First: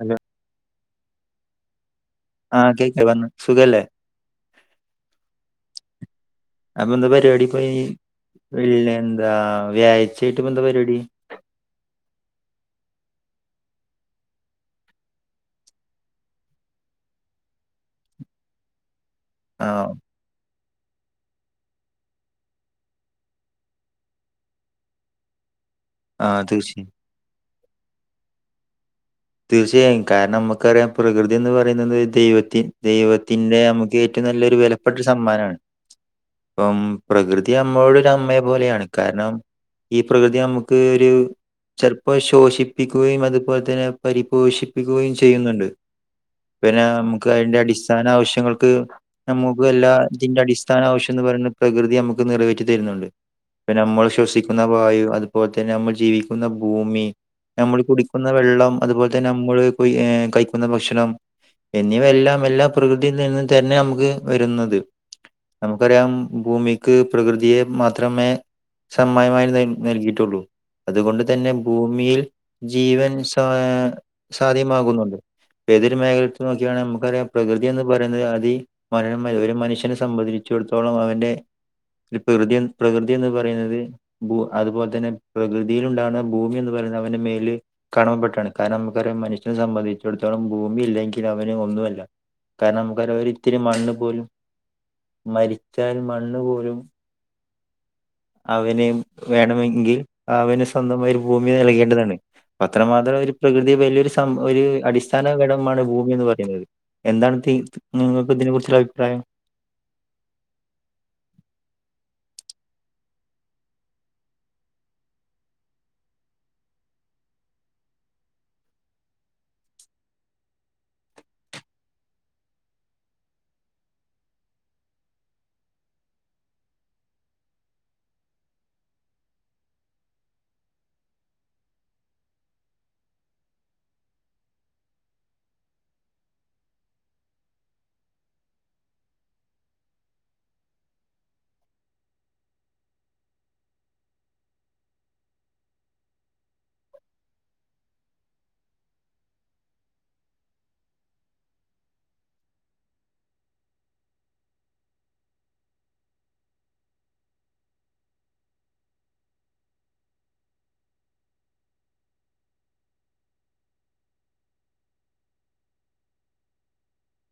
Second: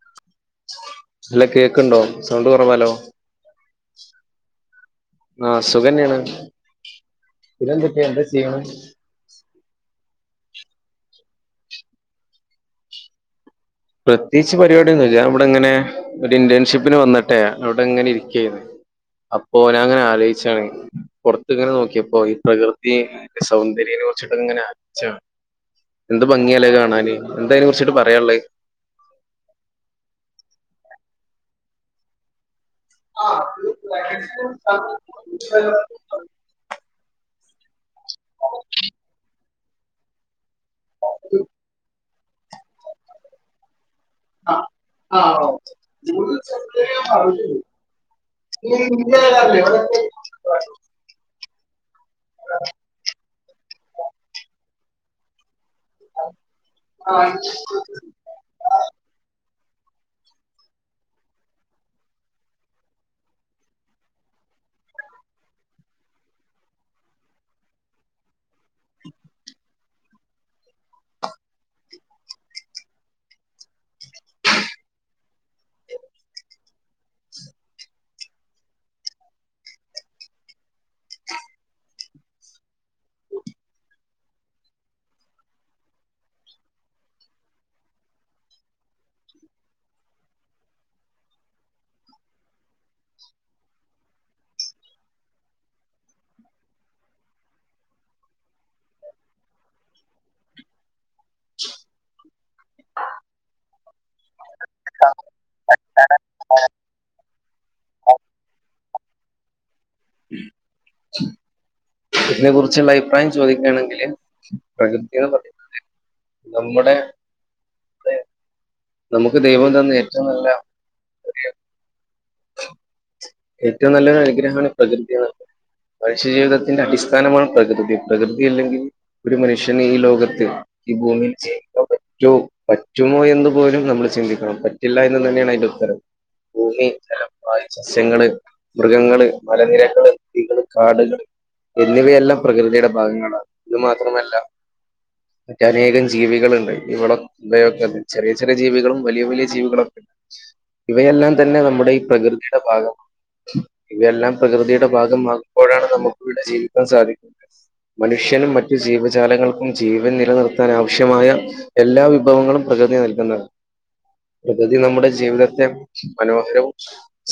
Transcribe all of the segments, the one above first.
Hello അല്ല. കേക്കുണ്ടോ sound ആഹ് കുറവാലോ. കേക്ക പറഞ്ഞോ സുഖല്ലേ ആ സുഖനെയാണ്. അപ്പൊ എന്താ പരിപാടിപ്പോയി വെള്ള എന്താ വ്യാഴാ ചേട്ട് പ്പ ന്താ പരിപാടി. പ്രത്യേകിച്ച് പരിപാടിയൊന്നുല്ല ഇവിടെങ്ങനെ ഒരു ഇന്റേൺഷിപ്പിന് വന്നിട്ട്. അവിടെ ഇങ്ങനെ ഇരിക്കരുന്നു. അപ്പോ ഞാൻ ആഹ് ഇങ്ങനെ ആലോച്ചാണ്. പുറത്ത് ഇങ്ങനെ നോക്കിയപ്പോ ഈ പ്രകൃതി സൗന്ദര്യനെ കുറിച്ച് ഇങ്ങനെ അലോച്ചാണ്. എന്ത് ആഹ് ഭംഗിയല്ലേ തീർച്ചയായും കാണാന്. എന്ത അതിനെ കുറിച്ചിട്ട് പറയാനുള്ളേ. തീർച്ചയായും. കാരണം നമുക്കറിയാം? പ്രകൃതി എന്ന് പറയുന്നത്. ദൈവത്തി ദൈവത്തിൻ്റെ നമുക്ക് ഏറ്റവും നല്ലൊരു വിലപ്പെട്ടൊരു സമ്മാനമാണ്. അപ്പം പ്രകൃതി നമ്മളോട് ഒരു അമ്മയെ പോലെയാണ് കാരണം. ഈ പ്രകൃതി നമുക്ക് ഒരു ചിലപ്പോ ശോഷിപ്പിക്കുകയും. അതുപോലെ തന്നെ പരിപോഷിപ്പിക്കുകയും ചെയ്യുന്നുണ്ട്. പിന്നെ നമുക്ക് അതിന്റെ അടിസ്ഥാന ആവശ്യങ്ങൾക്ക്, നമുക്ക് എല്ലാ ഇതിന്റെ അടിസ്ഥാന ആവശ്യം എന്ന് പറയുന്നത്.. പ്രകൃതി നമുക്ക് നിറവേറ്റി തരുന്നുണ്ട്. പിന്നെ നമ്മൾ ശ്വസിക്കുന്ന വായു അതുപോലെ പിന്നെ നമ്മൾ ജീവിക്കുന്ന ഭൂമി. ആ നമ്മൾ കുടിക്കുന്ന വെള്ളം, അതുപോലെ തന്നെ നമ്മള് കയിക്കുന്ന ഭക്ഷണം. എന്നിവയെല്ലാം എല്ലാം പ്രകൃതിയിൽ നിന്നും തന്നെ നമുക്ക് വരുന്നത്, നമുക്കറിയാം ഭൂമിക്ക് പ്രകൃതിയെ മാത്രമേ സമ്മമായി നൽകിയിട്ടുള്ളൂ അതുകൊണ്ട് തന്നെ ഭൂമിയിൽ ജീവൻ [unintelligible] സാധ്യമാകുന്നുണ്ട്. ഏതൊരു മേഖല ടുത്ത് നോ യാണ് നമുക്കറിയാം, പ്രകൃതി എന്ന് പറയുന്നത്. അതി മരണം വരെ ഒരു മനുഷ്യനെ സംബന്ധിച്ചിടത്തോളം അവന്റെ ഒരു പ്രകൃതി പ്രകൃതി എന്ന് പറയുന്നത്. ഭു അതുപോലെ തന്നെ പ്രകൃതിയിൽ ഉണ്ടാകുന്ന. ഭൂമി എന്ന് പറ അവനെ മേലേ കാണാപ്പെട്ട ണ് കനം നമുക്ക് ഒരു മനുഷ്യനെ സംബന്ധിച്ചിടത്തോളം ഭൂമി ഇല്ലെങ്കിൽ അവന് ഒന്നുമല്ല. കാരണം നമുക്ക് ഇത്തിരി മണ്ണ് പോലും മരിച്ചാല് മണ്ണും പോലും. അവന് വേണമെങ്കിൽ അവന് സ്വന്തമായി ഒരു ഭൂമി നൽകേണ്ടതാണ്. പത്ര മാത്രേ പ്രകൃതി വലിയൊരു സംഭ ഒരു അടിസ്ഥാനഘടമാണ് ഭൂമി എന്ന് പറയുന്നത് എന്താണ് തി നിങ്ങക്ക് ഇതിനെ കുറിച്ചുള്ള അഭിപ്രായം. ഇതിനെ കുറിച്ചുള്ള അഭിപ്രായം ചോദിക്കുകയാണെങ്കില് പ്രകൃതി എന്ന് പറയുന്നത്. നമ്മുടെ ഇദ് നമുക്ക് ദൈവം തന്നെ ഏറ്റവും നല്ല ഒരു [unintelligible] ഏറ്റവും നല്ലൊരു അനുഗ്രഹമാണ് പ്രകൃതിയാണ് മനുഷ്യജീവിതത്തിന്റെ അടിസ്ഥാനമാണ് പ്രകൃതി. പ്രകൃതിയില്ലെങ്കിൽ ഒരു മനുഷ്യന് ഈ ലോകത്ത് ഈ ഭൂമിയിൽ ജയിക്കാൻ പറ്റോ പറ്റുമോ എന്ന് പോലും നമ്മൾ ചിന്തിക്കണം. പറ്റില്ല എന്ന് തന്നെയാണ് തിൻ്റെ ഉ ഭൂമി, ജലം, വായു, സസ്യങ്ങള്, മൃഗങ്ങള് മലനിരകള് കാടുകൾ എന്നിവയെല്ലാം. പ്രകൃതിയുടെ ഭാഗങ്ങളാണ്, ഇതു മാത്രമല്ല മറ്റ് അനേകം ജീവികളുണ്ട്, ഇവിടെ യൊക്കെ ചെറിയ ചെറിയ ജീവികളും, വലിയ വലിയ ജീവികളും ഇവയെല്ലാം തന്നെ നമ്മുടെ ഈ പ്രകൃതിയുടെ ഭാഗമാ ഇവയെല്ലാം പ്രകൃതിയുടെ ഭാഗമാകുമ്പോഴാണ്, നമുക്ക് ഇവിടെ ജീവിക്കാൻ, സാധിക്കുന്നത്. മനുഷ്യനും മറ്റു ജീവജാലങ്ങൾക്കും ജീവൻ നിലനിർത്താൻ ആവശ്യമായ എല്ലാ വിഭവങ്ങളും പ്രകൃതി നൽകുന്നത്ത പ്രകൃതി നമ്മുടെ ജീവിതത്തെ മനോഹരവും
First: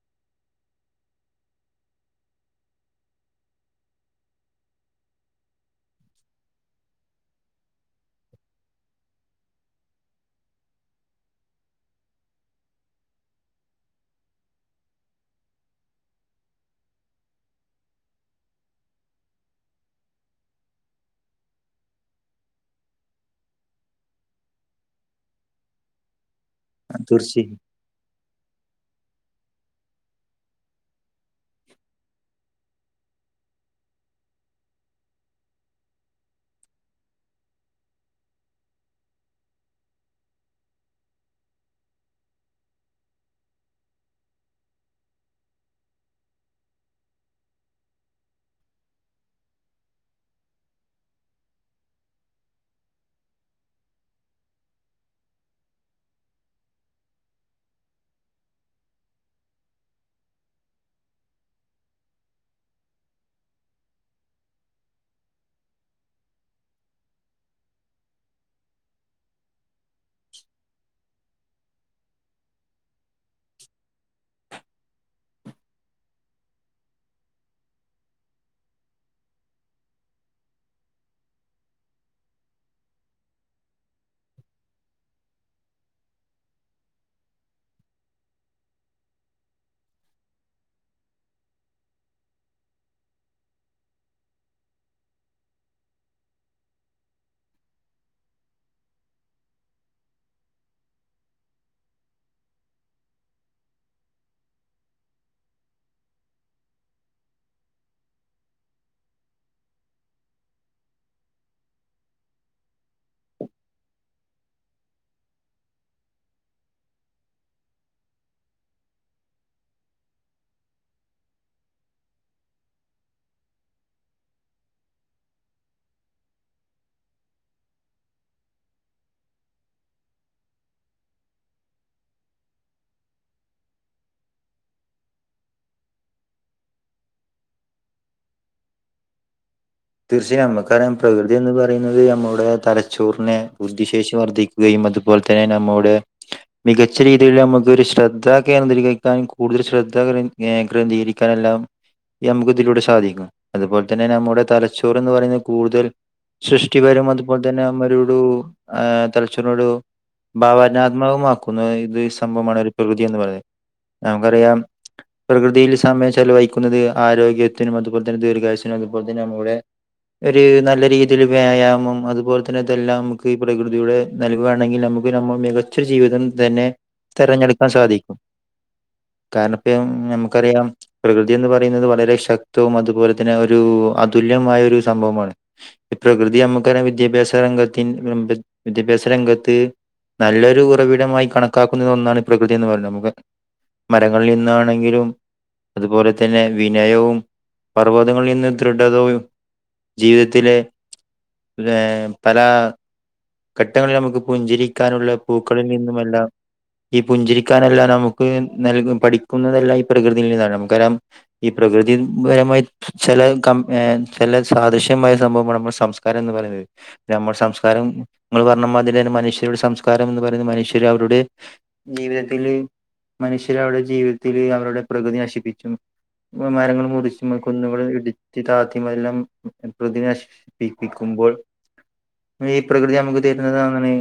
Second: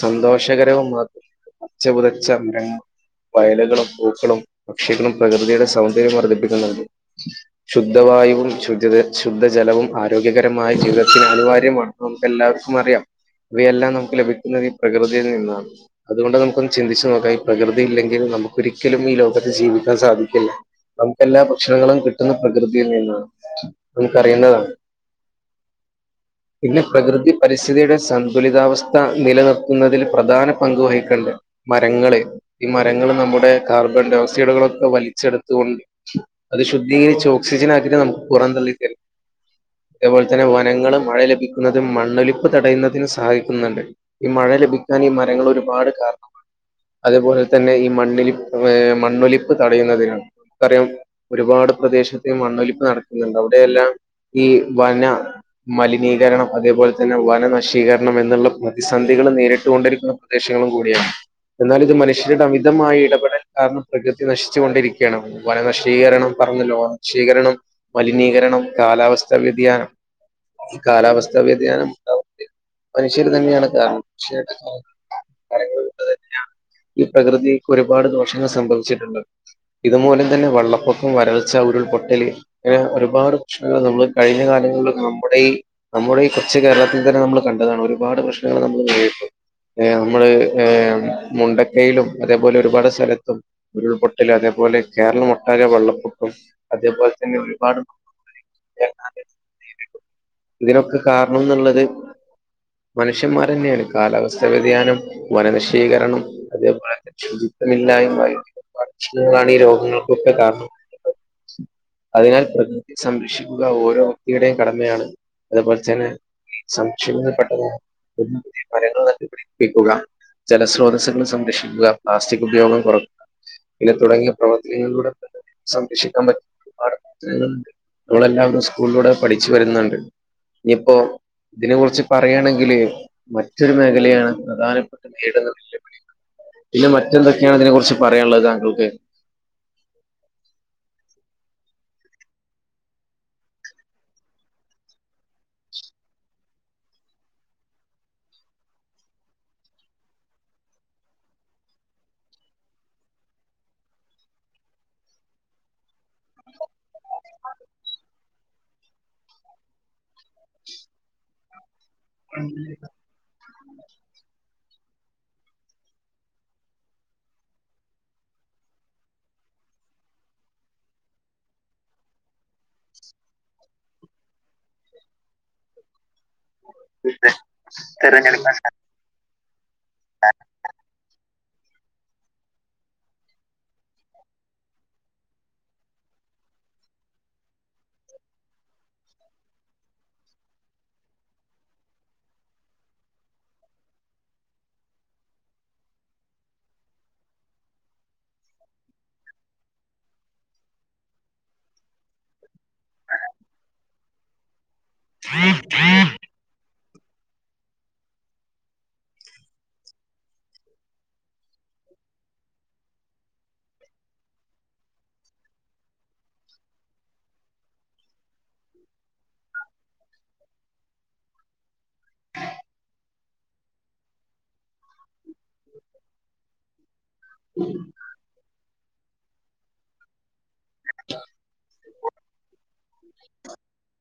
സന്തോഷകരവും മാത്ര പച്ച പുതച്ച അമ്പരങ്ങൾ വയലുകളും പൂക്കളും പക്ഷികളും പ്രകൃതിയുടെ സൗന്ദര്യം വർദ്ധിപ്പിക്കുന്നുണ്ട് ശുദ്ധവാ വായുവും ശുദ് ശുദ്ധജലവും ആരോഗ്യകരമായ ജീവിതത്തിന് അനിവാര്യമാണ് നമുക്ക് എല്ലാവർക്കും അറിയാം ഇവയെല്ലാം നമുക്ക് ലഭിക്കുന്നതി പ്രകൃതിയിൽ നിന്നാണ് അതുകൊണ്ട് നമുക്കൊന്ന് ചിന്തിച്ചച്ച് നോക്കാം ഈ പ്രകൃതി ഇല്ലെങ്കിൽ നമുക്കൊരിക്കലും ഈ ലോകത്ത് ജീവിക്ക ക്കാൻ സാധിക്കില്ല നമുക്ക് എല്ലാ ഭക്ഷണങ്ങളും കിട്ടുന്ന പ്രകൃതിയിൽ നിന്നാണ് നമുക്ക് അറിയേണ്ടതാണ് പിന്നെ പ്രകൃതി തീർച്ചയായും പരിസ്ഥിതിയുടെ സന്തുലിതാവസ്ഥ നിലനിർത്ത തിൽ പ്രധാന പങ്ക് വഹിക്കേണ്ട് മരങ്ങള് ഈ മരങ്ങള് നമ്മുടെ കാർബൺ ഡയോക്സൈഡുകളും വലിച്ചെടുത്തൊണ്ട് അത് ശുദ്ധീകരിച്ച് ഓക്സിജൻ ആക്കിട്ട് നമുക്ക് പുറം തള്ളി തും അതേപോലെ തന്നെ വനങ്ങള് മഴ ലഭിക്കുന്നതിനും മണ്ണൊലിപ്പ് തടയുന്നതിനും സഹായിക്കുന്നുണ്ട് ഈ മഴ ലഭിക്കാൻ ഈ മരങ്ങൾ ഒരുപാട് കാരണമാണ് അതുപോലെ തന്നെ ഈ മണ്ണലിപ്പ് ഏ മണ്ണൊലിപ്പ് തടയുന്നതിനന് നമുക്കറിയാം ഒരുപാട് ടെ പ്രദേശത്ത മണ്ണൊലിപ്പ് നടക്കുന്നുണ്ട് അവിടെയെല്ലാം ഈ വന മലിനീകരണം അതേപോലെ തന്നെ വനനശീകരണം എന്നുള്ള പ്രതി സന്ധികളൾ നേരിട്ടുകൊണ്ടിരിക്കുന്ന പ്രദേശങ്ങളും കൂടിയാണ് എന്നാൽ ഇത് മനുഷ്യരുടെ അമിതമായ ഇടപെടൽ കാരണം പ്രകൃതി നശിച്ചു കൊണ്ടിരിക്കയാണം വനനശീകരണം പറഞ്ഞല്ലോ ഓണക്ഷീകരണം മലിനീകരണം കാലാവസ്ഥ വ്യതിയാനം കാലാവസ്ഥ വ്യതിയാനം ഉണ്ട മനുഷ്യര് തന്നെയാണ് ത പറയ തന്നെയാണ് ഈ പ്രകൃതിക്ക് ഒരുപാട് ദോഷങ്ങൾ സംഭവിച്ചിട്ടുണ്ട് ഇതുമൂല്യം തന്നെ വെള്ളപ്പൊക്കം വരൾച്ച ഉരുൾ പൊട്ടൽ അങ്ങനെ ഒരുപാട് പ്രശ്നങ്ങൾ നമ്മൾ കഴിഞ്ഞ കാലങ്ങള്ല് നമ്മുടെഈ നമ്മുടെ ഈ കൊച്ചുകേ കേരളത്തിൽ തന്നെ നമ്മൾ കണ്ടതാണ് ഒരുപാട് പ്രശ്നങ്ങൾ നമ്മൾ നേരിട്ടു നമ്മള് മുണ്ടക്കയിലും അതേപോലെ ഒരുപാട് സ്ഥലത്തും ഉരുൾപൊട്ടലും അതേപോലെ അത്പോലെ കേരളംമൊട്ടാകെ വെള്ളപ്പൊക്കം അതേപോലെ തന്നെ ഒരുപാട് ഇതിനൊക്കെ കാരണം എന്നുള്ളത് മനുഷ മന്ഷന്മാർ തന്നെയാണ് കാലാവസ്ഥ വ്യതിയാനം വനനിശീകരണം അതേപോലെ തന്നെ ശുചിത്വമില്ലായ്മ വ പ്രശ്നങ്ങളാണ് ഈ രോഗങ്ങൾക്കൊക്കെ കാരണം ശ് അതിനാൽ പ്രകൃ സംരക്ഷിക്കുക ഓരോ വ്യക്തിയുടെയും കടമയാണ് അതുപോലെ തന്നെ സംശയ [unintelligible] പുതിയ പുതിയ മരങ്ങൾ നട്ടുപിടിപ്പിക്കുക ജലസ്രോതസ്സുകൾ സംരക്ഷിക്കുക പ്ലാസ്റ്റിക് ഉപയോഗം കുറയ്ക്കുക പിന്നെ തുടങ്ങിയ പ്രവർത്തനകങ്ങളിലൂടെ സംരക്ഷിക്കാൻ പറ്റുന്ന ഒരുപാട് പ്രവർത്തനങ്ങളുണ്ട് അതെല്ലാം നമ്മൾ സ്കൂളിലൂടെ പഠിച്ചു വരുന്നുണ്ട് ഇനിയിപ്പോ ഇതിനെ കുറിച്ച് പറയയാണെങ്കില് മറ്റൊരു മേഖലയാണ് പ്രധാനപ്പെട്ട നേരിടുന്ന വെല്ലുവിളികൾ പിന്നെ മറ്റെന്തൊക്കെയാണ് അതിനെ കുറിച്ച് പറയാനുള്ളത് താങ്കൾക്ക് തീർച്ചയായ നമ്മു [unintelligible] ഇതന്ന് പറയുന്നത് നമ്മുടെ തലച്ചോറിനെ ബുദ്ധിശേഷി വർദ്ധിക്കുകയും അതുപോലെ തന്നെ നമ്മുടെ മികച്ച രീതിയിൽ നമുക്ക് ഒരു ശ്രദ്ധ കേന്ദ്രീകരിക്കാനും കൂടുതൽ ശ്രദ്ധ കേന്ദ്ര്രീകരിക്കാനും നമുക്ക് ഇതിലൂടെ സാധിക്കും അതുപോലെ തന്നെ നമ്മുടെ തലച്ചോർ എന്ന് പറയുന്ന കൂടുതൽ സൃഷ്ടി വരും അതുപോലെ തന്നെ അ മരൂട് ആ തലച്ചോറ്നോട് ഭാവനാത്മകമാക്കുന്ന ഇത് സംഭവമാണ് ഒരു പ്രകൃതി എന്ന് പറയുന്നത് നമുക്കറിയാം പ്രകൃതിയിൽ സമയം ചില വഹിക്കുന്നത് ആരോഗ്യത്തിനും അതുപോലെ തന്നെ ദീർഘാശനും അതുപോലെ തന്നെ നമ്മുടെ ഒരു നല്ല രീതിയിൽ വ്യായാമം അതുപോലെ തന്നെതെല്ലാം നമുക്ക് ഈ പ്രകൃതിയുടെ നൽവാണെങ്കിൽ നമുക്ക് മ്മ മികച്ച ജീവിതം തന്നെ തെരഞ്ഞെടുക്കാൻ സാധിക്കും കാരണപ്പയും ഞമ്മക്കറിയാം പ്രകൃ ത് ന്ന് പറയുന്നത് വളരെ ശക്തവും അതുപോലെ തന്നെ ഒരു അതുല് കൃത്യമായ ഒരു സംഭവമാണ് ഈ പ്രകൃതി അമ്മക്ക്‌ തരുന്ന വിദ്യാഭ്യാസ രംഗത്തിൻ [unintelligible] വിദ്യാഭ്യാസരംഗ കത്ത് നല്ലൊരു ഉറവിടമായി കണക്കാക്കുന്ന ഒന്നാണ് പ്രകൃതി എന്ന് പറയുന്നത് നമുക്ക് മരങ്ങളിൽ നിന്നാണെങ്കിലും അതുപോലെ തന്നെ വിനയവും പർവ്വതങ്ങളിൽ നിന്ന് ദൃഢതയും ജീവിതത്തിലെ ഏ പല ഘട്ടങ്ങളിൽ നമുക്ക് പുഞ്ചിരിക്കാനുള്ള പൂക്കളിൽ നിന്നുമെല്ലാം ഈ പുഞ്ചിരിക്കാനെല്ലാം നമുക്ക് നൽകും പഠിക്കുന്നതെല്ലാം ഈ പ്രകൃതിയിൽ നിന്നാണ് നമുക്കറിയാം ഈ പ്ര പ്രകൃതിപരമായി ചില ചില സാദൃശ്യമായ സംഭവമാണ് നമ്മുളെ സംസ്കാരം എന്ന് പറയുന്നത് നമ്മുടെ സംസ്കാരം നിങ്ങൾ പറഞ്ഞ മാതിരി ഒരു മനുഷ്യരുടെ സം കരം എന്ന് പറയുന്ന മനുഷ്യര് അവരുടെ ജീവിതത്തില് മനുഷ്യർ അവരുടെ ജീവിതത്തില് അവരുടെ പ്രകൃതി നശിപ്പ് ച്ചും മരങ്ങൾ മുറിച്ചും കുന്നുകൾ ഇടിച്ച് താത്തിതല്ലാം പ്രതി നശിപ്പിപ്പിക്കുമ്പോൾ ഈ പ്രകൃതി നമുക്ക് തരുന്നത് അങ്ങനെ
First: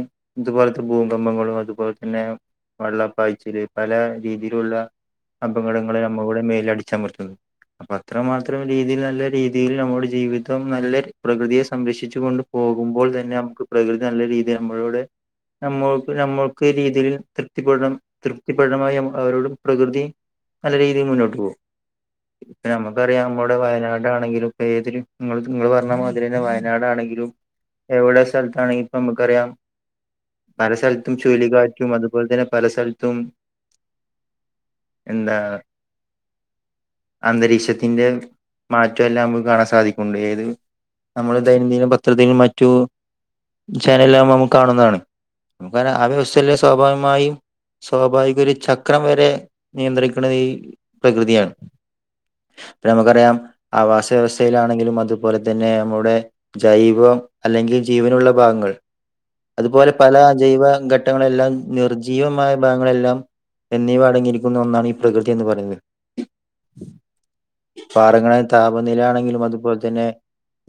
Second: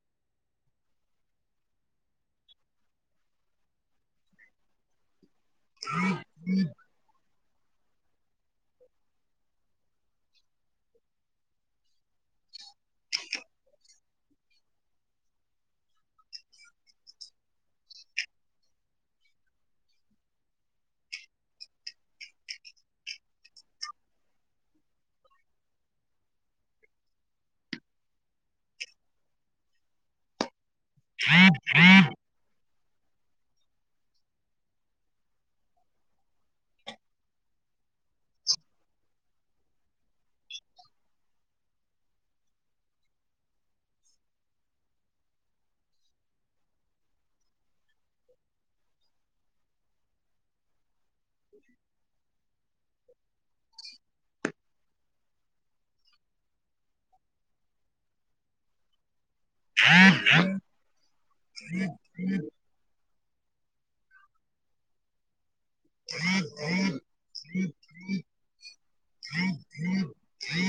ഇതുപോലത്തെ ഭൂകമ്പങ്ങളു അതുപോലെ തന്നെ വെള്ളപ്പായച്ചില് പല രീതിയിലുള്ള അപകടങ്ങളെ നമളുടെ മേലടിച്ചമർത്തുന്നു അപ്പ അത്ര മാത്രം രീതിൽ നല്ല രീതിയിൽ നമ്മുടെ ജീവിതം നല്ല പ്രകൃതിയെ സംരക്ഷിച്ചു കൊണ്ട് പോകുമ്പോൾ തന്നെ നമുക്ക് പ്രകൃതി നല്ല രീതിയിൽ നമ്മളുടെ നമ്മൾക്ക് നമ്മൾക്ക് രീതിയിൽ തൃപ്തിപ്പെടണം തൃപ്തിപ്പെടമായി അവരോട് പ്രകൃതി നല്ല രീതിയിൽ മുന്നോട്ട് പോകും ഇപ്പ നമുക്കറിയാം നമ്മുടെ വയനാടാണെങ്കിലും ഇപ്പൊ ഏതൊ നിങ്ങള് പറഞ്ഞ മാതിരി തന്നെ വയനാടാണെിലും ങ്കിലും എവിടെ സ്ഥലത്ത് ആയിപ്പമ്മ്ക്കറിയാം പല സൽത്തും ചുഴലിക്കാറ്റും അതുപോലെ തന്നെ പല സ്ഥലത്തും എന്താ അന്തരീക്ഷത്തിന്റെ മാറ്റം എല്ലാം നമുക്ക് കാണാൻ സാധിക്കുണ്ട് ഏത് നമ്മള് ദൈനംദിന പത്രതികൾ മറ്റു ചാനലെല്ലാം നമ്മൾ കാണുന്നതാണ് നമുക്ക് ആ വ്യവസ്ഥഎല്ലാം സ്വാഭാവികമായും സ്വാഭാവിക ഒരു ചക്രം വരെ നിയന്ത്രിക്കണത് ഈ പ്രകൃതിയാണ് ഇപ്പ നമുക്കറിയാം ആവാസ വ്യവസ്ഥയിലാണെങ്കിലും അത് അതുപോലെ തന്നെ നമ്മുടെ ജൈവം അല്ലെങ്കിൽ ജീവനുള്ള ഭാഗങ്ങൾ അതുപോലെ പല അജൈവ ഘട്ടങ്ങളെല്ലാം നിർജ്ജീവമായ ഭാഗങ്ങളെല്ലാം എന്നിവ അടങ്ങിയിരിക്കുന്ന ഒന്നാണ് ഈ പ്രകൃതി എന്ന് പറയുന്നത് [inaudible] പാഠങ്ങളെ താപനില ആണെങ്കിലും അതുപോലെ തന്നെ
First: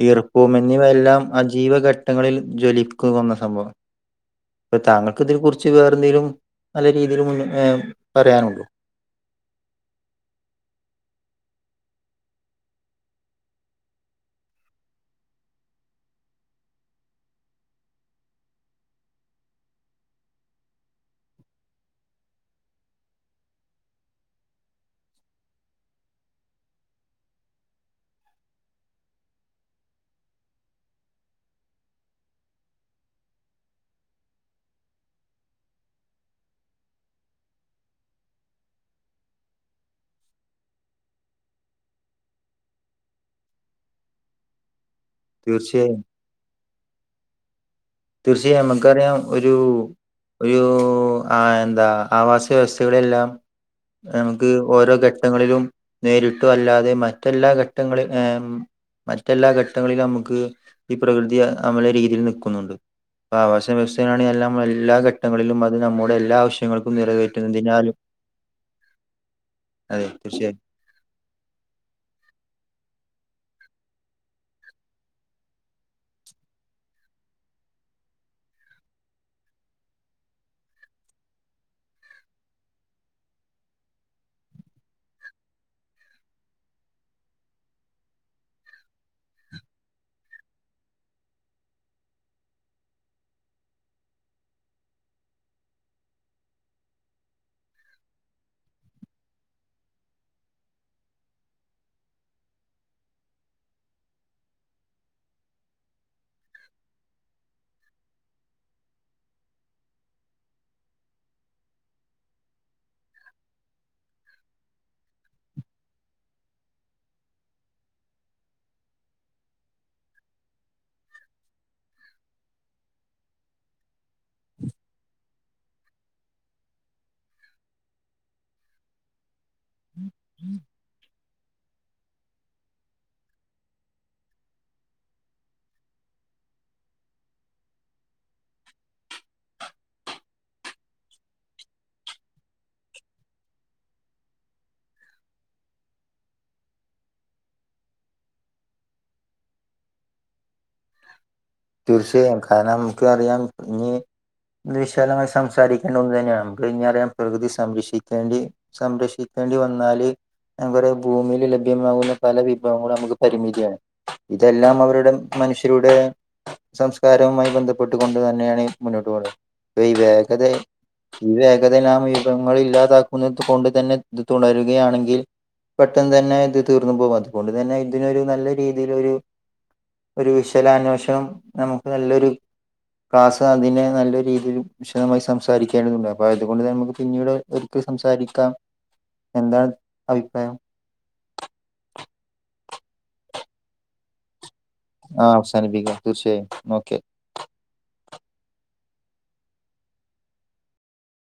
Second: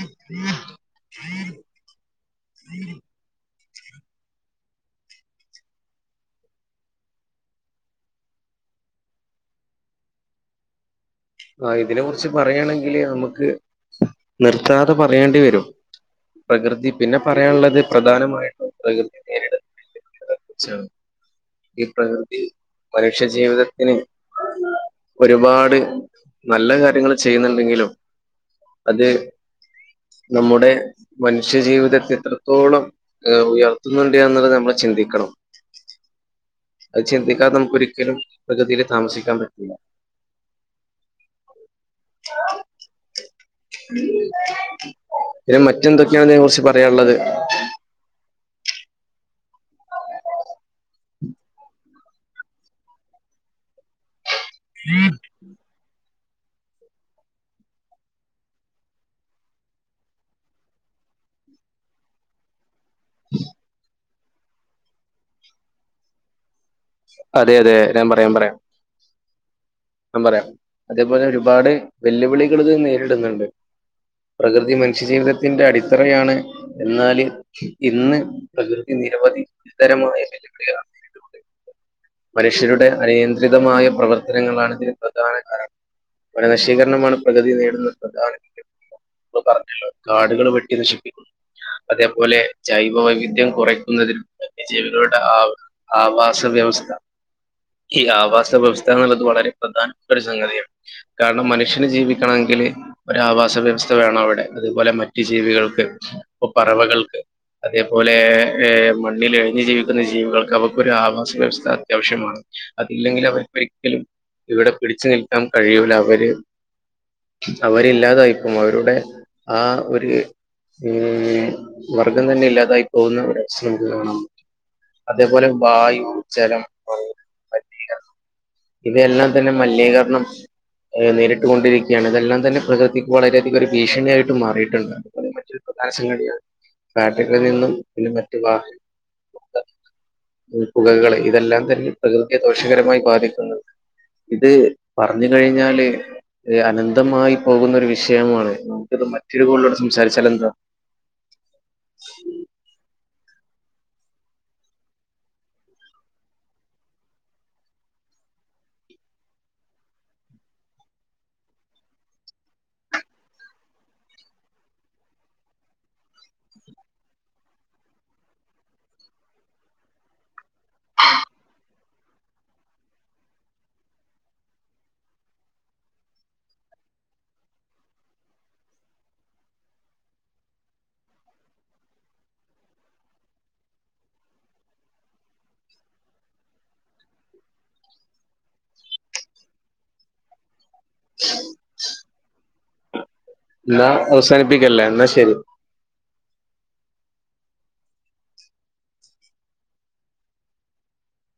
ഈർപ്പവുംഎന്നിവയെല്ലാം അജീവ ഘട്ടങ്ങളിൽ ജ്വലിക്കുന്ന സംഭവം അപ്പൊ താങ്കൾക്ക് ഇതിനെ കുറിച്ച് വേറെ എതെങ്കിലും നല്ല രീതിയിൽ മുന്നേ പറയാനുണ്ടോ [unintelligible] ആ ഇതിനെ കുറിച്ച് പറ യേ ണെങ്കില് നമുക്ക് നിർത്താതെ പറയേണ്ടി വരും പ്രകൃതി പിന്നെ പറയാനുള്ളത് പ്രധാനമായിട്ടും പ്രകൃതി നേരത്തെ ച്ച് ഈ പ്രകൃതി മനുഷ്യ ജീവിതത്തിന് ഒരുപാട് നല്ല കാര്യങ്ങൾ ചെയ്യുന്നുണ്ടെങ്കിലും അത് നമ്മുടെ മനുഷ്യജീവിതത്തെ എത്രത്തോളം ഉയർത്തുന്നുണ്ട് എന്നുള്ളത് നമ്മൾ ചിന്തിക്കണം [unintelligible] അത് ചിന്തിക്കാതെ നമുക്ക് ഒരിക്കലും പ്രകൃതിൽ താമസിക്കാൻ പറ്റൂല [unintelligible] [unintelligible] ഉം പിന്നെ തീർച്ചയായും മറ്റെന്തൊക്കെയാണ് ഇതിനേ കുറിച്ച് പറയാനുള്ളത്? തീർച്ചയായും നമുക്കറിയാം ഒരു ഒരു ആ എന്താ. ആവാസ വ്യവസ്ഥയുടെല്ലാം നമുക്ക് ഓരോ ഘട്ടങ്ങളിലും. നേരിട്ടും അല്ലാതെ മറ്റെല്ലാ ഘട്ടങ്ങളിൽ ഏ. മറ്റെല്ലാ ഘട്ടങ്ങളിലും നമുക്ക് ഈ പ്രകൃതി നമ്മളെ രീതിയിൽ നിൽക്കുന്നുണ്ട്. അപ്പ ആവാസ വ്യവസ്ഥയില് നമ്മുടെ എല്ലാ ഘട്ടങ്ങളിലും അത് നമ്മുടെ എല്ലാ ആവശ്യ ൾക്കും അതെ അതെ നിറവേറ്റുന്നതിനാലും. അതെ ൻ പറയാം തീർച്ചയായും അതേപോലെ ഒരുപാട് വെല്ലുവിളികളെ ഇത് നേരിടുന്നുണ്ട്. പ്രകൃതി മനുഷ്യജീവിതത്തിന്റെ അടിത്തറയാണ് എന്നാല് ഇന്ന് പ്രകൃതി നിരവധി ഇത്തരം. [unintelligible] മനുഷ്യരുടെ അനിയന്ത്രിതമായ പ്രവർത്തനങ്ങളാണ് ഇതിന് പ്രധാന കാരണം. വന നശീകരണമാണ് പ്രകതി നേടുന്ന ഒരു പ്രധാനം. ഇപ്പൊ പറഞ്ഞല്ലോ കാടുകൾ വെട്ടി നശിപ്പിക്കുന്നു. അതേപോലെ ജൈവ വൈവിധ്യം കുറയ്ക്കുന്നതിൽ വിജീവികളുടെ ആ ആവാസ വ്യവസ്ഥ. ഈ ആവാസ വ്യവസ്ഥ എന്ള്ളത് വളരെ പ്രധാന ഒരു സംഗതിയാണ് കാരണം മനുഷ്യന് ജീവിക്കണമെങ്കില് ആവാസ വ്യവസ്ഥ വേണം അവിടെ അതേപോലെ മറ്റ് ജീവികൾക്ക് അപ്പൊ പറവകൾക്ക്. അതേപോലെ മണ്ണില് എഴഞ് ജീവിക്കുന്ന ജീവികൾക്ക് അവക്കൊക്കെ ഒരു ആവാസ വ്യവസ്ഥ. അത്യാവശ്യമാണ് അതില്ലെങ്കിൽ അവർ ഒരിക്കലും ഇവിടെ പിടിച്ചു നിൽക്കാൻ കഴിയൂല അവര് അവരില്ലാതായിപോവും അവരുടെ ആ ഒര്. ഉ വർഗം തന്നെ ഇല്ലാതായി പോകുന്ന ഒരു അവസരം കാണാൻ പറ്റും. അതേപോലെ വായു ജലം. മണ്ണ് മലിനീകരണം ഇവയെല്ലാം തന്നെ മലിനീകരണം നേരിട്ട് ണ്ടിരിക്കുകയാണ് ഇതെല്ലാം തന്നെ പ്രകൃതിക്ക് വളരെയധികം ഒരു ഭീഷണിയായിട്ട് മാറിയിട്ടുണ്ട്. പ്രധാന സംഗതി യാണ് ഫാക്ടറികളിൽ നിന്നും മറ്റ് വാഹനം പുകകള് ഇതെല്ലാം തന്നെ പ്രകൃതിയെ ദോഷകരമായി ബാധിക്കും. ഇത് പറഞ്ഞു കഴിഞ്ഞാല് അനന്തമായി പോകുന്ന ഒരു വിഷയമാണ്. മറ്റൊരു കോളിലുടെ സംസാരിച്ചാലെന്താ? തീർച്ചയായും കാരണം നമുക്ക് അറിയാം ഇന്ന് വിശാലമായി സംസാരിക്കേണ്ട ഒന്ന് തന്നെയാണ് നമുക്ക് ഇനി അറിയാം പ്രകൃതി സംരക്ഷിക്കേണ്ടി സംരക്ഷിക് കേണ്ടി വന്നാല്. നമ്മുടെ ഭൂമിയിൽ ലഭ്യമാകുന്ന പല വിഭവങ്ങളും നമുക്ക് പരിമിതിയാണ് ഇതെല്ലാം അവരുടെ. മനുഷ്യരുടെ സംസ്കാരവുമായി ബന്ധപ്പെട്ടു കൊണ്ട് തന്നെയാണ് മുന്നോട്ട് പോകുന്നത് ഈ വേഗത ഈ വേഗത നാം വിഭവങ്ങൾ ഇല്ലാതാക്കുന്നത് കൊണ്ട് തന്നെ തുടരുകയാണെങ്കിൽ. പെട്ടെന്ന് തന്നെ ഇത് തീർന്നു പോകും അതുകൊണ്ട് തന്നെ ഇതിനൊരു നല്ല രീതിലൊരു ഒരു വിശലാന്വേഷവും നമുക്ക് നല്ലൊരു. ക്ലാസ് അതിനെ നല്ല രീതിയിൽ വിശദമായി സംസാരിക്കേണ്ടതുണ്ട് അപ്പ അതുകൊണ്ട് നമുക്ക് പിന്നീട്ഒരിക്കൽ സംസാരിക്കാം എന്താണ് അഭിപ്രായം. എന്നാ അവസാനിപ് ആഹ് അവസാനിപ്പിക്കാ തീർച്ചയായും ഓക്കെ.